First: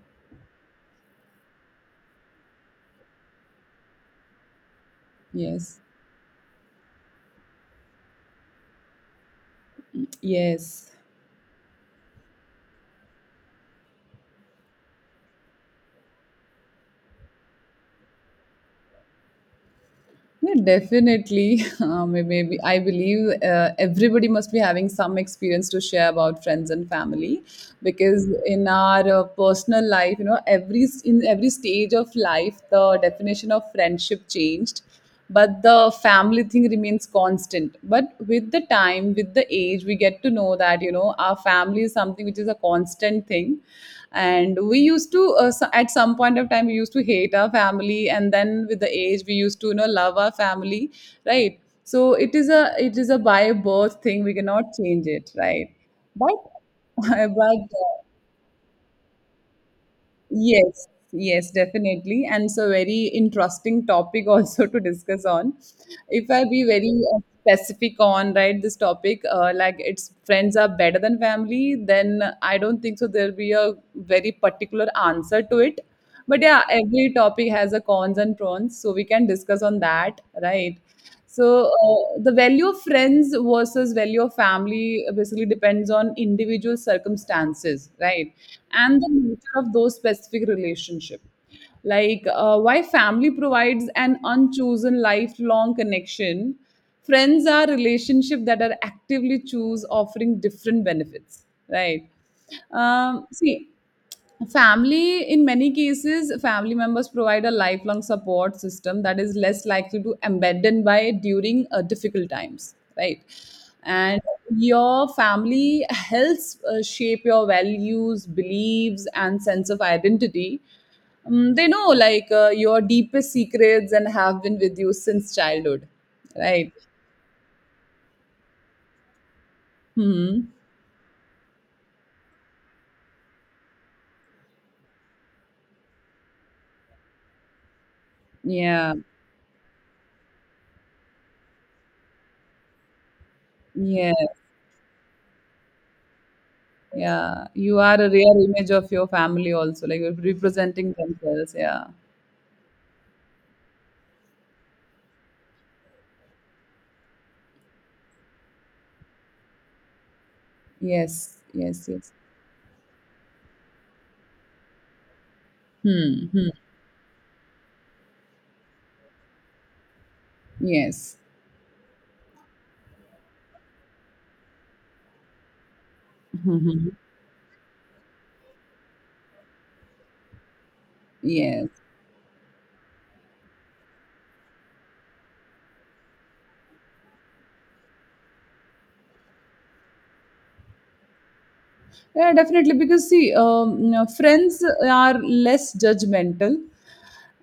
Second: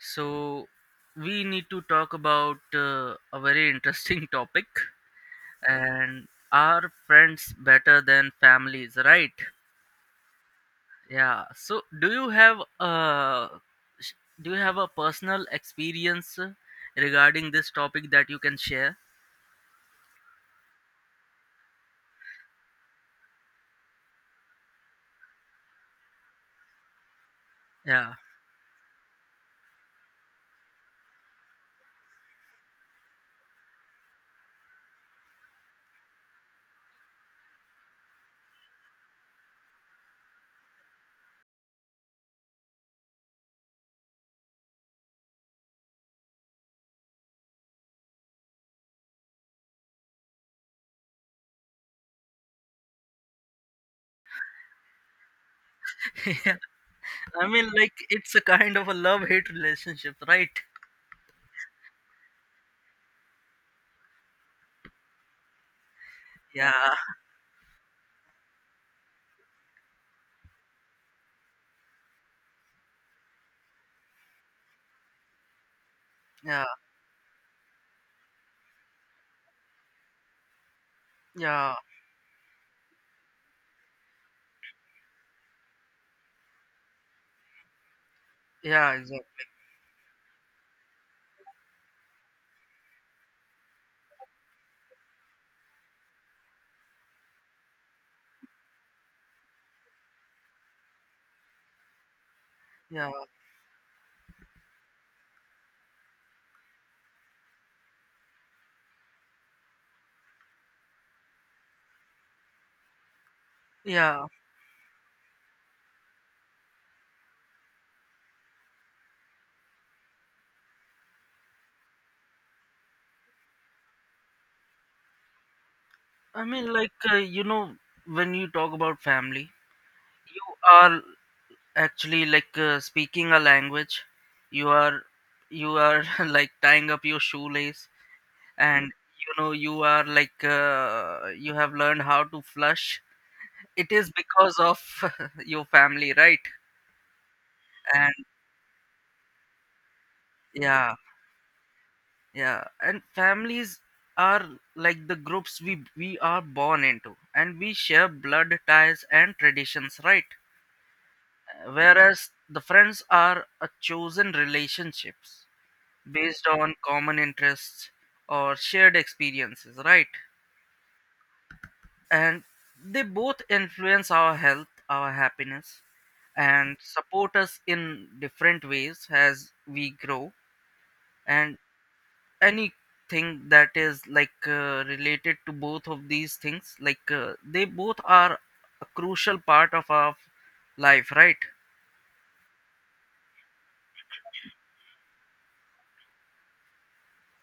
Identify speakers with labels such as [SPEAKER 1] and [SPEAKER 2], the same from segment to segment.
[SPEAKER 1] So, we need to talk about a very interesting topic
[SPEAKER 2] Yes,
[SPEAKER 1] and are friends better than families, right?
[SPEAKER 2] yes.
[SPEAKER 1] Yeah. So, do you have a sh- do you have a personal experience regarding this topic that you can share?
[SPEAKER 2] Yeah, definitely. Maybe I believe everybody must be having some experience to share about friends and family,
[SPEAKER 1] Yeah.
[SPEAKER 2] because in our personal life, you know, in every stage of life, the definition of friendship changed, but the family thing remains constant. But with the time, with the age, we get to know that you know our family is something which is a constant thing. And we used to at some point of time we used to hate our family, and then with the age we used to you know love our family, right? So it is a by birth thing, we cannot change it, right? But but
[SPEAKER 1] I mean like it's a kind of a love-hate relationship, right?
[SPEAKER 2] Yes, yes, definitely. And it's a very interesting topic also to discuss on. If I be
[SPEAKER 1] Yeah.
[SPEAKER 2] very specific on, right, this topic, like it's friends are better than family, then I don't think so there'll be a very particular answer to it. But yeah,
[SPEAKER 1] Yeah.
[SPEAKER 2] every topic has a cons and pros, so we can discuss on that, right? So
[SPEAKER 1] Yeah.
[SPEAKER 2] uh, the value of friends versus value of family basically depends on individual circumstances, right?
[SPEAKER 1] Yeah,
[SPEAKER 2] And the
[SPEAKER 1] exactly.
[SPEAKER 2] nature of those specific relationship. Why family provides an unchosen lifelong connection. Friends are relationship that are actively choose offering different benefits, right?
[SPEAKER 1] Yeah.
[SPEAKER 2] See, family in many cases family members provide a lifelong support system that is less likely to abandon by during difficult times, right? And
[SPEAKER 1] Yeah.
[SPEAKER 2] your family helps shape your values beliefs and sense of identity. They know your deepest secrets and have been with you since childhood,
[SPEAKER 1] I
[SPEAKER 2] right?
[SPEAKER 1] mean like when you talk about family
[SPEAKER 2] Hmm.
[SPEAKER 1] you are actually like speaking a language you are you are like tying up your shoelace and
[SPEAKER 2] Yeah.
[SPEAKER 1] you are like you have learned how to flush. It is
[SPEAKER 2] Yeah.
[SPEAKER 1] because of your family, right?
[SPEAKER 2] Yeah, you are a
[SPEAKER 1] And
[SPEAKER 2] rare image of your family also, like you're representing
[SPEAKER 1] yeah,
[SPEAKER 2] themselves. Yeah.
[SPEAKER 1] yeah. And families are like the groups we are born into, and we share blood ties and traditions, right?
[SPEAKER 2] Yes, yes, yes.
[SPEAKER 1] Whereas the friends are a chosen relationships
[SPEAKER 2] Hmm.
[SPEAKER 1] based
[SPEAKER 2] Hmm.
[SPEAKER 1] on common interests or shared experiences, right?
[SPEAKER 2] Yes.
[SPEAKER 1] And they both influence our health, our happiness, and
[SPEAKER 2] Mhm.
[SPEAKER 1] support us in different ways as we grow. And
[SPEAKER 2] Yes.
[SPEAKER 1] anything that is like related to both of these things, like they both are a crucial part of our life, right?
[SPEAKER 2] Yeah, definitely. Because see, you know, friends are less judgmental,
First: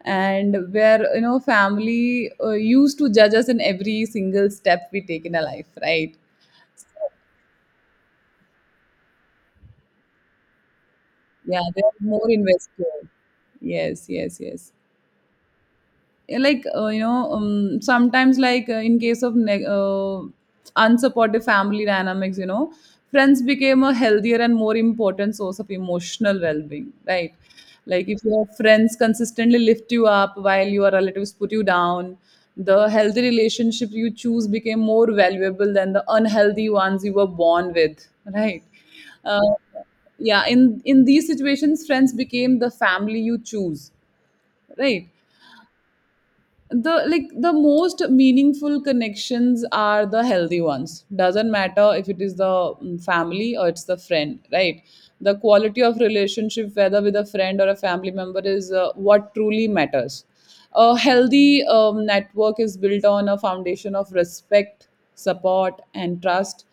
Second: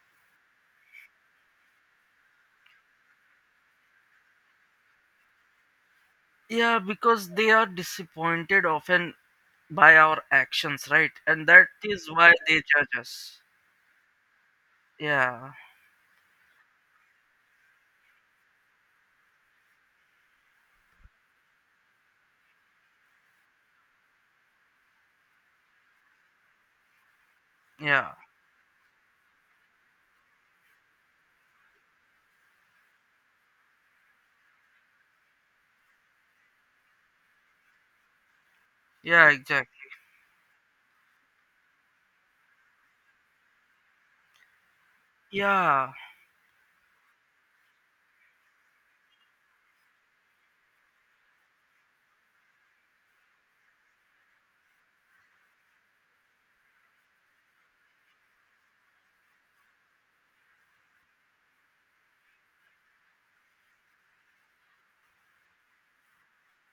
[SPEAKER 2] and where you know family used to judge us in every single step we take in our life, right?
[SPEAKER 1] Yeah, because they are disappointed often by our actions, right? And
[SPEAKER 2] Yeah,
[SPEAKER 1] that
[SPEAKER 2] they are
[SPEAKER 1] is
[SPEAKER 2] more
[SPEAKER 1] why they judge
[SPEAKER 2] invested.
[SPEAKER 1] us.
[SPEAKER 2] Yes, yes, yes.
[SPEAKER 1] Yeah,
[SPEAKER 2] Like, you know, sometimes in case of neg unsupportive family dynamics, you know, friends became a healthier and more important source of emotional well-being, right? Like,
[SPEAKER 1] yeah,
[SPEAKER 2] if your friends consistently lift you up while your relatives put you down, the healthy relationship you choose became more valuable than the unhealthy ones you were born with, right?
[SPEAKER 1] yeah,
[SPEAKER 2] uh,
[SPEAKER 1] exactly.
[SPEAKER 2] yeah, in these situations friends became the family you choose, right?
[SPEAKER 1] Yeah,
[SPEAKER 2] The, like, the most meaningful connections are the healthy ones, doesn't matter if it is the family or it's the friend, right? The quality of relationship whether with a friend or a family member is what truly matters. A healthy network is built on a foundation of respect, support and trust,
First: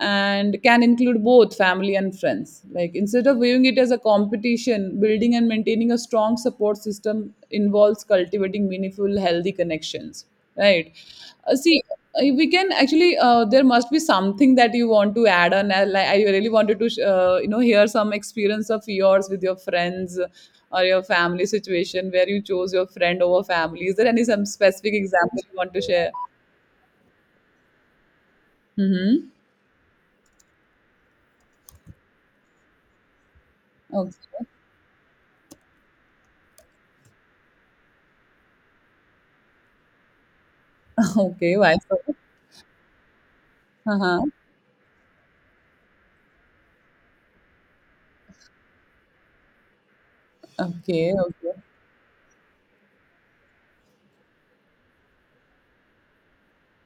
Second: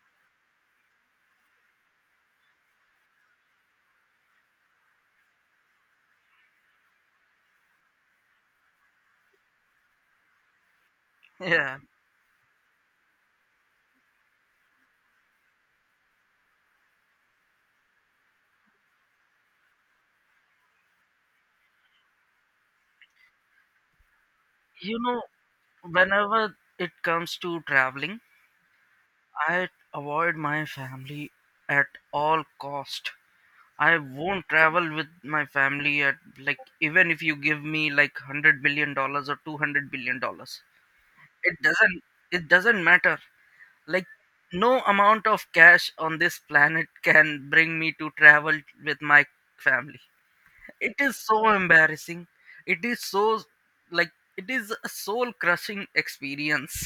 [SPEAKER 2] and can include both family and friends. Like, instead of viewing it as a competition, building and maintaining a strong support system involves cultivating meaningful, healthy connections. Right?
[SPEAKER 1] yeah.
[SPEAKER 2] See, we can actually. There must be something that you want to add on. Like, I really wanted to, you know, hear some experience of yours with your friends, or your family situation where you chose your friend over family. Is there any some specific
[SPEAKER 1] You know,
[SPEAKER 2] example you want to share?
[SPEAKER 1] whenever it comes to traveling,
[SPEAKER 2] Mm-hmm.
[SPEAKER 1] I avoid my family at all cost. I
[SPEAKER 2] Okay.
[SPEAKER 1] won't travel with my family at, like, even if you give me like $100 billion or $200 billion.
[SPEAKER 2] Okay.
[SPEAKER 1] It
[SPEAKER 2] Why
[SPEAKER 1] doesn't
[SPEAKER 2] so?
[SPEAKER 1] it doesn't matter, like,
[SPEAKER 2] Uh-huh.
[SPEAKER 1] no amount of cash on this planet can bring me to travel with my family. It
[SPEAKER 2] Okay,
[SPEAKER 1] is so
[SPEAKER 2] okay.
[SPEAKER 1] embarrassing, it is so, like, it is a soul crushing experience.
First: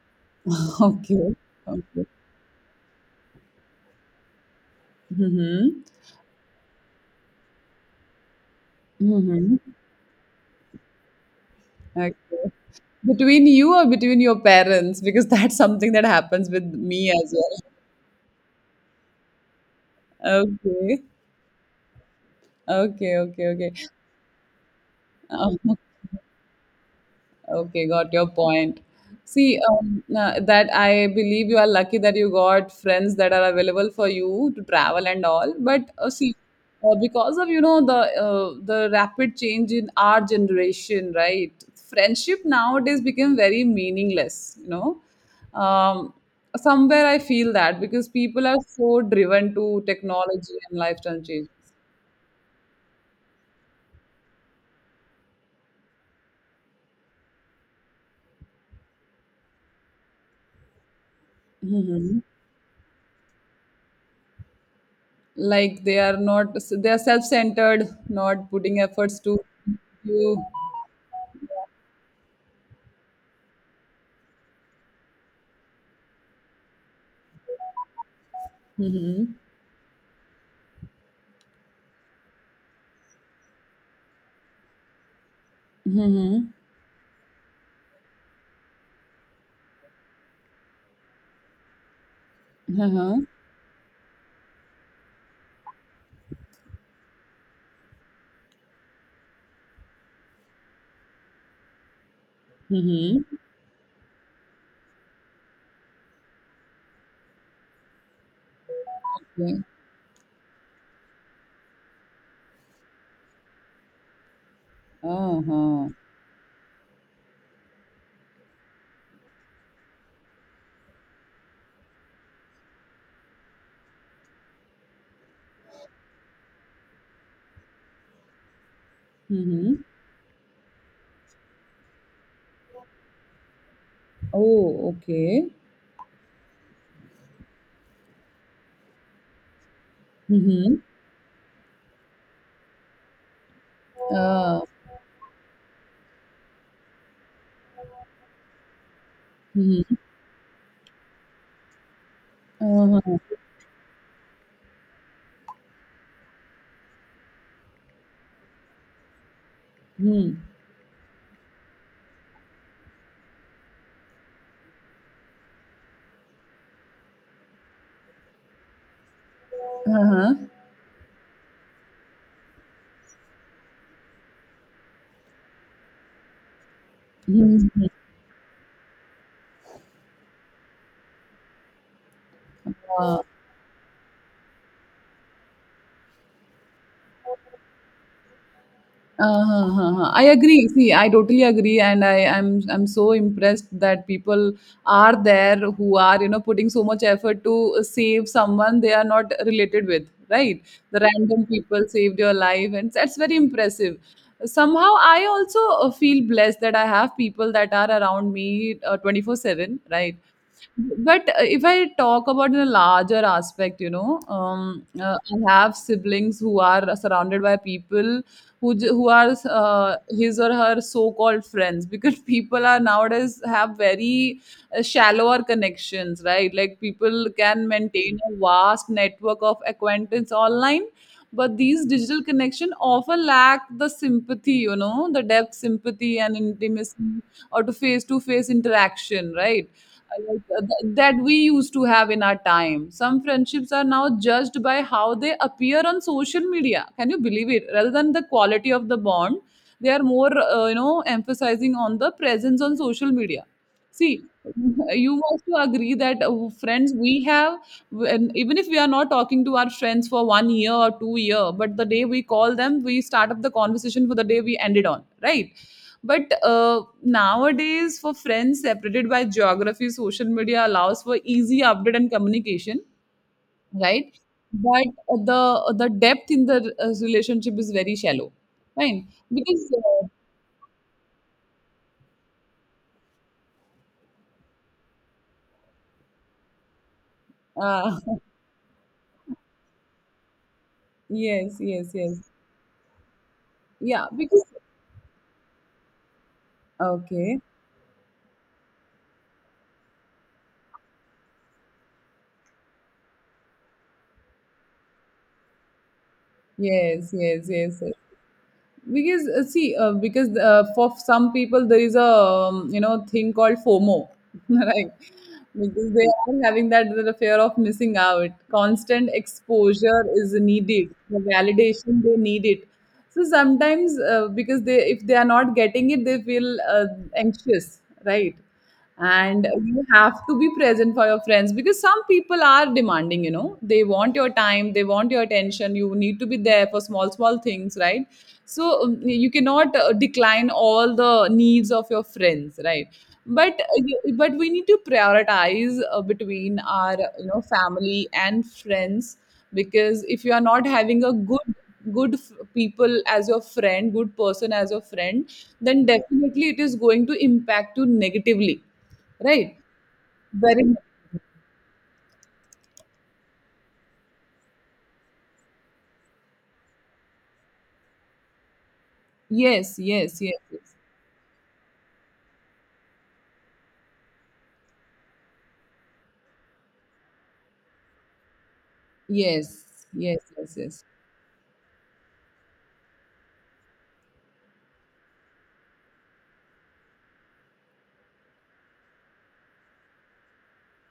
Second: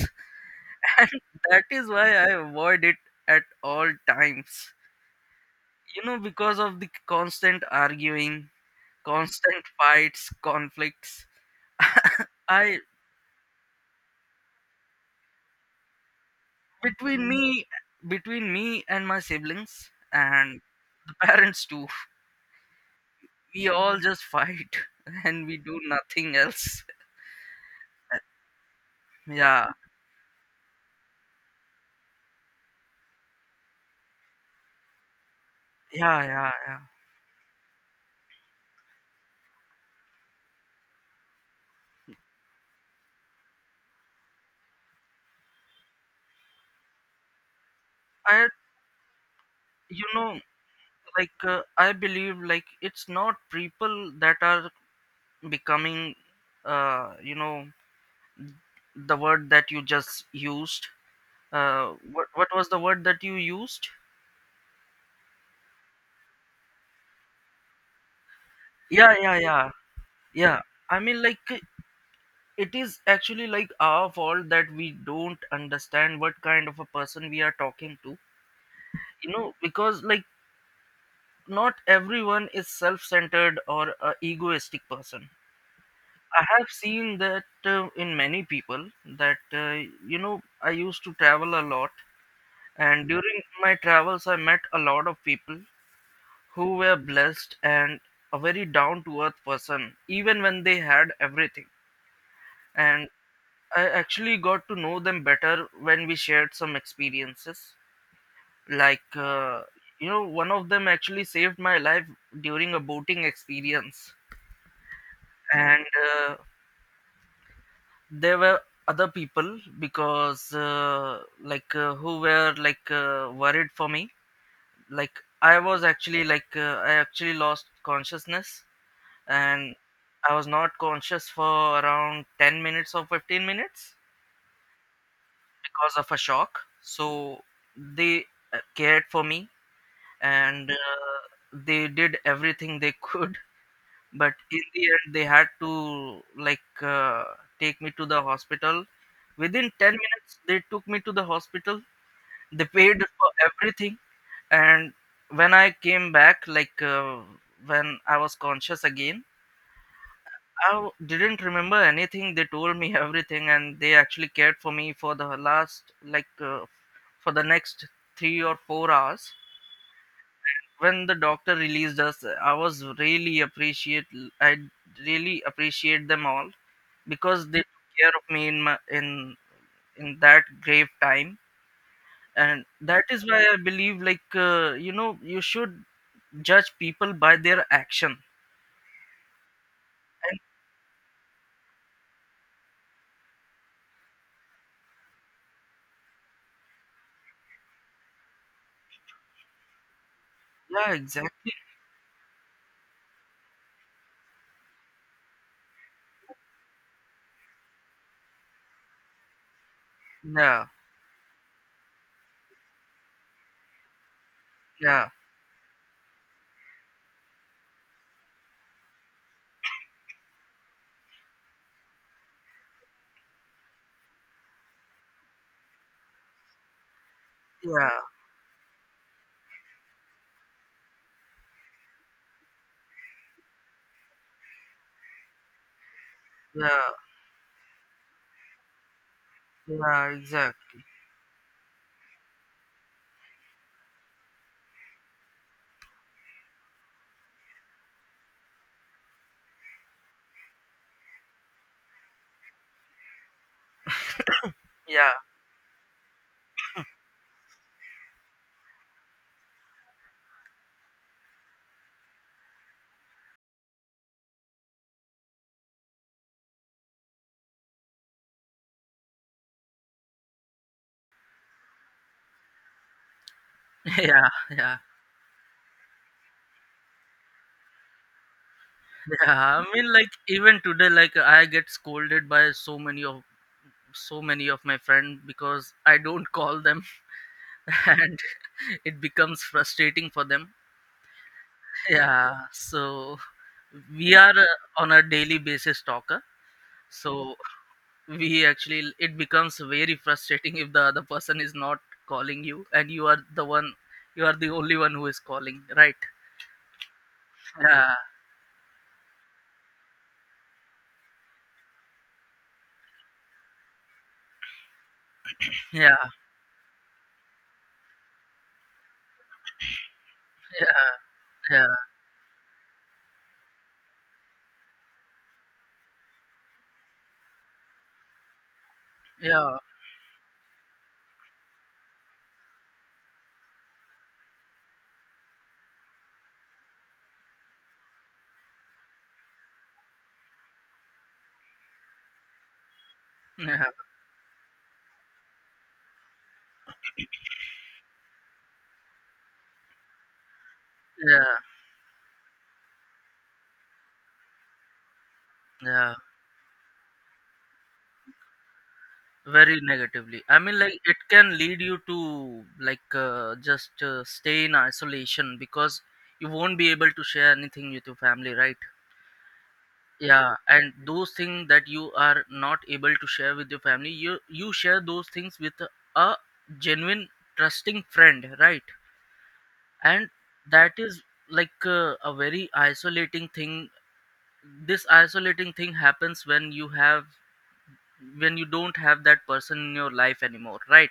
[SPEAKER 1] And
[SPEAKER 2] Okay,
[SPEAKER 1] that is
[SPEAKER 2] okay.
[SPEAKER 1] why I avoid it at all times,
[SPEAKER 2] Mhm.
[SPEAKER 1] you know, because of the constant arguing, constant
[SPEAKER 2] Mhm.
[SPEAKER 1] fights, conflicts.
[SPEAKER 2] Okay.
[SPEAKER 1] I,
[SPEAKER 2] Between you or between your parents? Because that's something that happens with me
[SPEAKER 1] between
[SPEAKER 2] as
[SPEAKER 1] me
[SPEAKER 2] well.
[SPEAKER 1] between me and my siblings and
[SPEAKER 2] Okay.
[SPEAKER 1] the parents too.
[SPEAKER 2] Okay, okay,
[SPEAKER 1] We
[SPEAKER 2] okay.
[SPEAKER 1] all just fight and we
[SPEAKER 2] Um,
[SPEAKER 1] do nothing else.
[SPEAKER 2] Okay, got your point. See,
[SPEAKER 1] Yeah,
[SPEAKER 2] that I believe you are lucky that you got friends that are available for you to travel and all. But
[SPEAKER 1] yeah,
[SPEAKER 2] see,
[SPEAKER 1] yeah, yeah.
[SPEAKER 2] because of you know the rapid change in our generation, right? Friendship nowadays become very meaningless. You know, somewhere I feel that because people
[SPEAKER 1] I,
[SPEAKER 2] are so driven to
[SPEAKER 1] you know
[SPEAKER 2] technology and lifestyle
[SPEAKER 1] like I believe like it's not people that are becoming uh you know the word that you just used. uh
[SPEAKER 2] changes.
[SPEAKER 1] what what was the word that you used?
[SPEAKER 2] Like, they are self-centered, not putting
[SPEAKER 1] Yeah,
[SPEAKER 2] efforts to
[SPEAKER 1] yeah, yeah,
[SPEAKER 2] you.
[SPEAKER 1] yeah. I mean like it is actually like our fault that we don't understand what kind of a person we are talking to, you
[SPEAKER 2] Mm-hmm.
[SPEAKER 1] know, because like not everyone is self-centered or a egoistic person. I
[SPEAKER 2] Mm-hmm.
[SPEAKER 1] have seen that in many people, that I used to travel a lot, and
[SPEAKER 2] Uh-huh.
[SPEAKER 1] during my travels I met a lot of people who were blessed, and a very down to earth person even when they had everything. And
[SPEAKER 2] Mm-hmm.
[SPEAKER 1] I actually got to know them better when we shared some experiences. Like
[SPEAKER 2] Okay.
[SPEAKER 1] you know, one of them actually saved my life during a boating experience. And
[SPEAKER 2] Uh-huh.
[SPEAKER 1] uh, there were other people because who were like worried for me. Like, I was actually like I actually lost consciousness,
[SPEAKER 2] Mm-hmm.
[SPEAKER 1] and I was not conscious for around 10 minutes or 15 minutes
[SPEAKER 2] Oh, okay.
[SPEAKER 1] because of a shock. So they cared for me, and
[SPEAKER 2] Mm-hmm.
[SPEAKER 1] they did everything they could. But
[SPEAKER 2] uh,
[SPEAKER 1] in the end they had to, like take me to the hospital. Within 10
[SPEAKER 2] Mm-hmm.
[SPEAKER 1] minutes they took me to the hospital. They paid
[SPEAKER 2] Uh-huh.
[SPEAKER 1] for everything. And when I came back, like when I was conscious again,
[SPEAKER 2] Mm-hmm.
[SPEAKER 1] I didn't remember anything. They told me everything, and they actually cared for me for the last like for the next 3 or 4 hours.
[SPEAKER 2] Uh-huh.
[SPEAKER 1] When the doctor released us, I was really appreciate, I really appreciate them all because they
[SPEAKER 2] Mm-hmm.
[SPEAKER 1] took care of me in my in that grave time. And that
[SPEAKER 2] Uh-huh.
[SPEAKER 1] is why I believe, like you should judge people by their action.
[SPEAKER 2] Uh-huh, uh-huh. I
[SPEAKER 1] And
[SPEAKER 2] agree. See, I totally agree, and I, am I'm so impressed that people are there who are you know putting so much effort to save someone they are not related with, right?
[SPEAKER 1] yeah,
[SPEAKER 2] The random
[SPEAKER 1] exactly.
[SPEAKER 2] people saved your life, and that's very impressive. Somehow, I also feel blessed that I have people that are around me 24/7, right?
[SPEAKER 1] Yeah,
[SPEAKER 2] But if I talk about the larger aspect, you know,
[SPEAKER 1] yeah,
[SPEAKER 2] I have siblings who are surrounded by people who are his or her so-called friends, because people are nowadays have very shallower connections, right? Like, people can
[SPEAKER 1] yeah,
[SPEAKER 2] maintain a vast network of acquaintance online, but these digital connection often lack the sympathy, you know, the depth sympathy and
[SPEAKER 1] yeah,
[SPEAKER 2] intimacy or to face interaction, right?
[SPEAKER 1] yeah,
[SPEAKER 2] Like,
[SPEAKER 1] exactly.
[SPEAKER 2] that we used to have in our time, some friendships are now judged by how they appear on social media, can you believe it, rather than the quality of the bond. They are more you know emphasizing on the presence on social media. See,
[SPEAKER 1] Yeah,
[SPEAKER 2] you also agree that friends we have, when, even if we are not talking to our friends for 1 year or 2 year, but the day we call them, we start up the conversation for the day we ended on, right? But nowadays, for friends separated by geography, social media allows for easy update and communication, right?
[SPEAKER 1] yeah, yeah,
[SPEAKER 2] But the depth in the relationship is very shallow, right?
[SPEAKER 1] yeah. I
[SPEAKER 2] Because
[SPEAKER 1] mean like even today, like I get scolded by so many of, so many of my friends because I don't call them.
[SPEAKER 2] uh, uh,
[SPEAKER 1] And it becomes frustrating for them.
[SPEAKER 2] yes, yes, yes,
[SPEAKER 1] Yeah, so
[SPEAKER 2] yeah,
[SPEAKER 1] we are
[SPEAKER 2] because
[SPEAKER 1] on a daily basis talker, so
[SPEAKER 2] okay.
[SPEAKER 1] we actually, it becomes very frustrating if the other person is not calling you, and you are the one, you are the only one who is calling, right?
[SPEAKER 2] Yes, yes, yes, yes.
[SPEAKER 1] Yeah,
[SPEAKER 2] Because See, because for some people there is a you know thing called FOMO, right? Because
[SPEAKER 1] yeah,
[SPEAKER 2] they are having that the fear of missing out. Constant exposure is needed.
[SPEAKER 1] yeah,
[SPEAKER 2] The
[SPEAKER 1] yeah,
[SPEAKER 2] validation they need it. So sometimes because they if they are not getting it, they feel anxious, right? And
[SPEAKER 1] yeah,
[SPEAKER 2] you have to be present for your friends, because some people are demanding, you know, they want your time, they want your attention, you need to be there for small small things, right? So you cannot decline all the needs of your friends, right? But
[SPEAKER 1] yeah,
[SPEAKER 2] but we need to prioritize between our you know family and friends, because if you are not having a
[SPEAKER 1] yeah,
[SPEAKER 2] people as your friend good person as your friend, then
[SPEAKER 1] yeah.
[SPEAKER 2] definitely it is going to impact you negatively, right?
[SPEAKER 1] Very negatively. I mean,
[SPEAKER 2] Very.
[SPEAKER 1] like it can lead you to, like just stay in isolation because you won't be able to share anything with your family, right?
[SPEAKER 2] Yes, yes,
[SPEAKER 1] Yeah,
[SPEAKER 2] yes,
[SPEAKER 1] and those things that you are not able to share with your family, you share those things with a genuine, trusting friend, right?
[SPEAKER 2] yes,
[SPEAKER 1] And
[SPEAKER 2] yes, yes, yes,
[SPEAKER 1] that
[SPEAKER 2] yes.
[SPEAKER 1] is, like a very isolating thing. This isolating thing happens when you have, when you don't have that person in your life anymore, right?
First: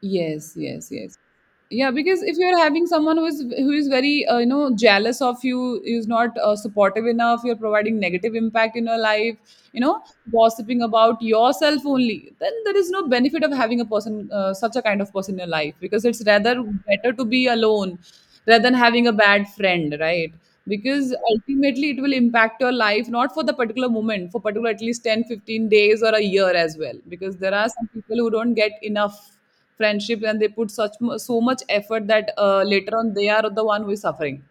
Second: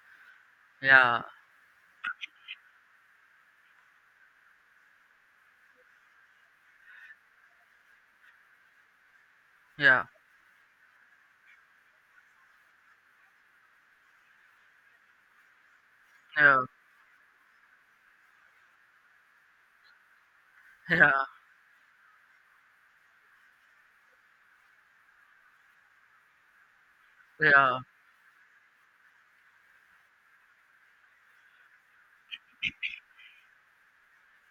[SPEAKER 2] Yes, yes, yes.
[SPEAKER 1] Yeah,
[SPEAKER 2] Yeah, because if you're having someone who is very you know jealous of you, is not supportive enough, you're providing negative impact in your life, you know,
[SPEAKER 1] yeah,
[SPEAKER 2] gossiping about yourself only, then there is no benefit of having a person such a kind of person in your life, because it's rather
[SPEAKER 1] yeah,
[SPEAKER 2] better to be alone rather than having a bad friend, right? Because
[SPEAKER 1] yeah,
[SPEAKER 2] ultimately it will impact your life, not for the particular moment, for particular at least 10, 15 days or a year as well, because there are
[SPEAKER 1] yeah,
[SPEAKER 2] some people who don't get enough friendship and they put so much effort that later on they are the one who is suffering,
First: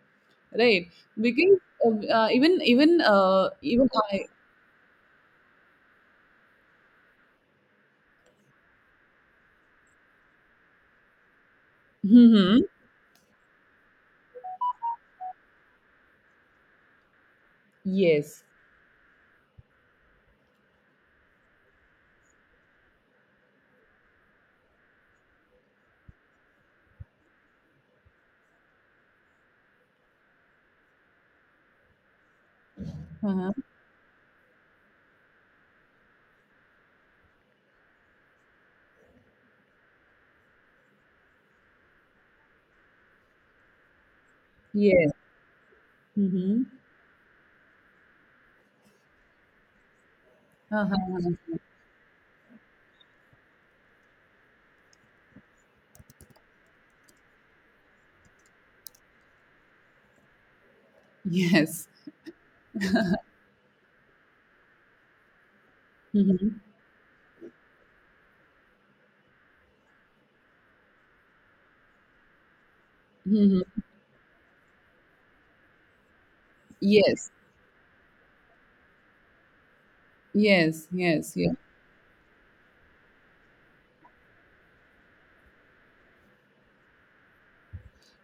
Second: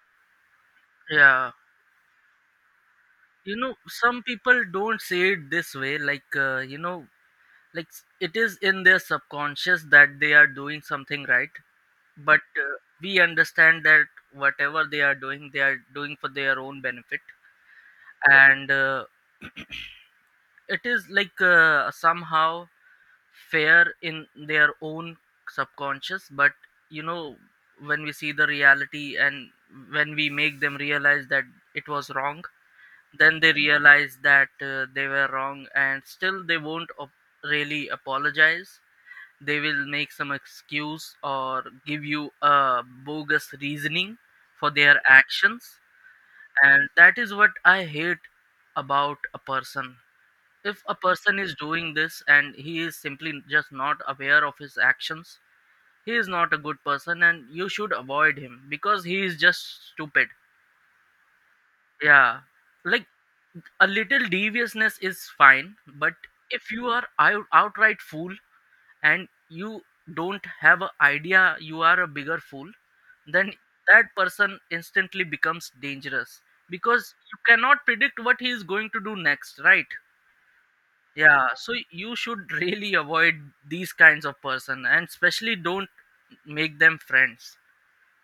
[SPEAKER 2] right?
[SPEAKER 1] yeah.
[SPEAKER 2] Because even even uh,
[SPEAKER 1] You know,
[SPEAKER 2] even
[SPEAKER 1] some
[SPEAKER 2] I
[SPEAKER 1] people don't say it this way, like like it is in their subconscious that they are doing something right. But
[SPEAKER 2] Mhm.
[SPEAKER 1] we understand that whatever they are doing, they are doing for their own benefit.
[SPEAKER 2] Yes.
[SPEAKER 1] And it is like somehow fair in their own subconscious, but you know, when we see the reality, and when we make them realize that it was wrong, then
[SPEAKER 2] Uh-huh.
[SPEAKER 1] they realize that they were wrong, and still they won't really apologize. They will make some excuse or give you a bogus reasoning for their
[SPEAKER 2] Yes.
[SPEAKER 1] actions.
[SPEAKER 2] Hmm.
[SPEAKER 1] And that is what I hate about a person. If a person
[SPEAKER 2] Uh-huh.
[SPEAKER 1] is doing this and he is simply just not aware of his actions, he is not a good person and you should avoid him because he is just stupid.
[SPEAKER 2] Yes.
[SPEAKER 1] Yeah, like a little deviousness is fine, but
[SPEAKER 2] Hmm.
[SPEAKER 1] if you are out outright fool and you don't have an idea, you are a bigger fool. Then
[SPEAKER 2] Hmm.
[SPEAKER 1] that person instantly becomes dangerous because
[SPEAKER 2] Yes,
[SPEAKER 1] you cannot predict what he is going to do next, right?
[SPEAKER 2] yes, yes,
[SPEAKER 1] Yeah,
[SPEAKER 2] yes.
[SPEAKER 1] so you should really avoid these kinds of person, and especially don't make them friends.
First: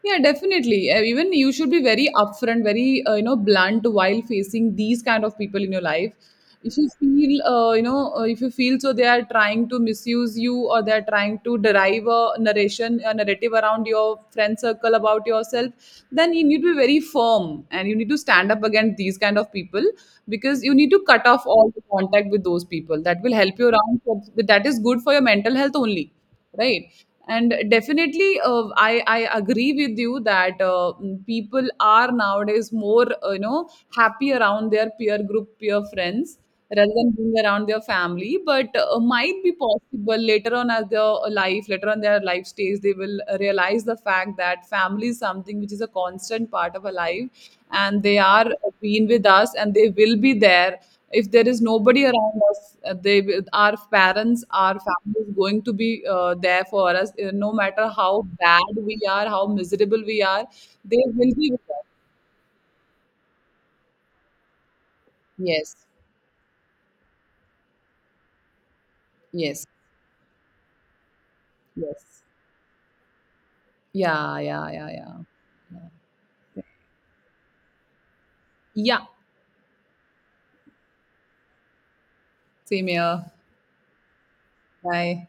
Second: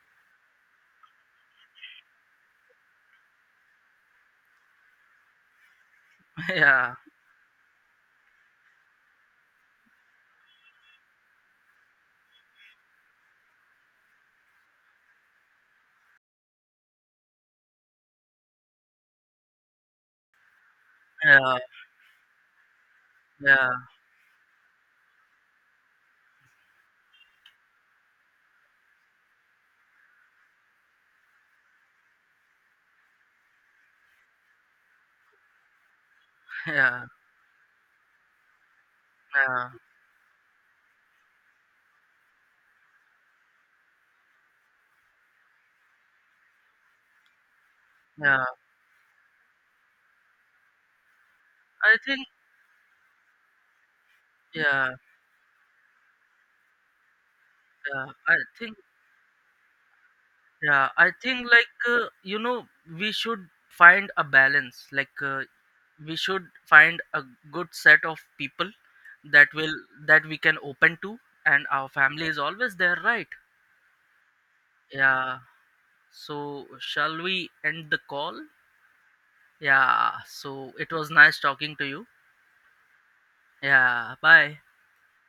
[SPEAKER 2] Yeah, definitely. Even you should be very upfront, very you know blunt while facing these kind of people in your life. If you
[SPEAKER 1] Yeah,
[SPEAKER 2] feel, you know, if you feel so they are trying to misuse you or they are trying to derive a narration, a narrative around your friend circle about yourself, then you need to be very firm and you need to stand up against these kind of people, because you need to cut off
[SPEAKER 1] yeah,
[SPEAKER 2] all the contact with those people. That will help
[SPEAKER 1] yeah,
[SPEAKER 2] you around. That is good for your mental health only, right? And definitely I agree with you that people are nowadays more you know happy around their peer group peer friends rather
[SPEAKER 1] yeah,
[SPEAKER 2] than being around their family. But might be
[SPEAKER 1] yeah,
[SPEAKER 2] possible later on as their life later on their life stage they will realize the fact that family is something which is a constant part of a life, and they
[SPEAKER 1] yeah.
[SPEAKER 2] are been with us and they will be there. If there is
[SPEAKER 1] I
[SPEAKER 2] nobody
[SPEAKER 1] think,
[SPEAKER 2] around us, they will, our parents, our
[SPEAKER 1] yeah,
[SPEAKER 2] family is going to be there for us, no matter
[SPEAKER 1] yeah,
[SPEAKER 2] how
[SPEAKER 1] I
[SPEAKER 2] bad
[SPEAKER 1] think,
[SPEAKER 2] we are, how miserable we are,
[SPEAKER 1] yeah,
[SPEAKER 2] they
[SPEAKER 1] I
[SPEAKER 2] will
[SPEAKER 1] think
[SPEAKER 2] be with us.
[SPEAKER 1] like we should find a balance, like
[SPEAKER 2] Yes,
[SPEAKER 1] we should find a good set of people that
[SPEAKER 2] yes,
[SPEAKER 1] will, that we can open to, and our
[SPEAKER 2] yes.
[SPEAKER 1] family is always there, right?
[SPEAKER 2] Yeah, yeah, yeah, yeah,
[SPEAKER 1] Yeah, so shall we end the call?
[SPEAKER 2] yeah.
[SPEAKER 1] Yeah, so it was nice talking to you.
[SPEAKER 2] Same here.
[SPEAKER 1] Yeah, bye.
[SPEAKER 2] Bye.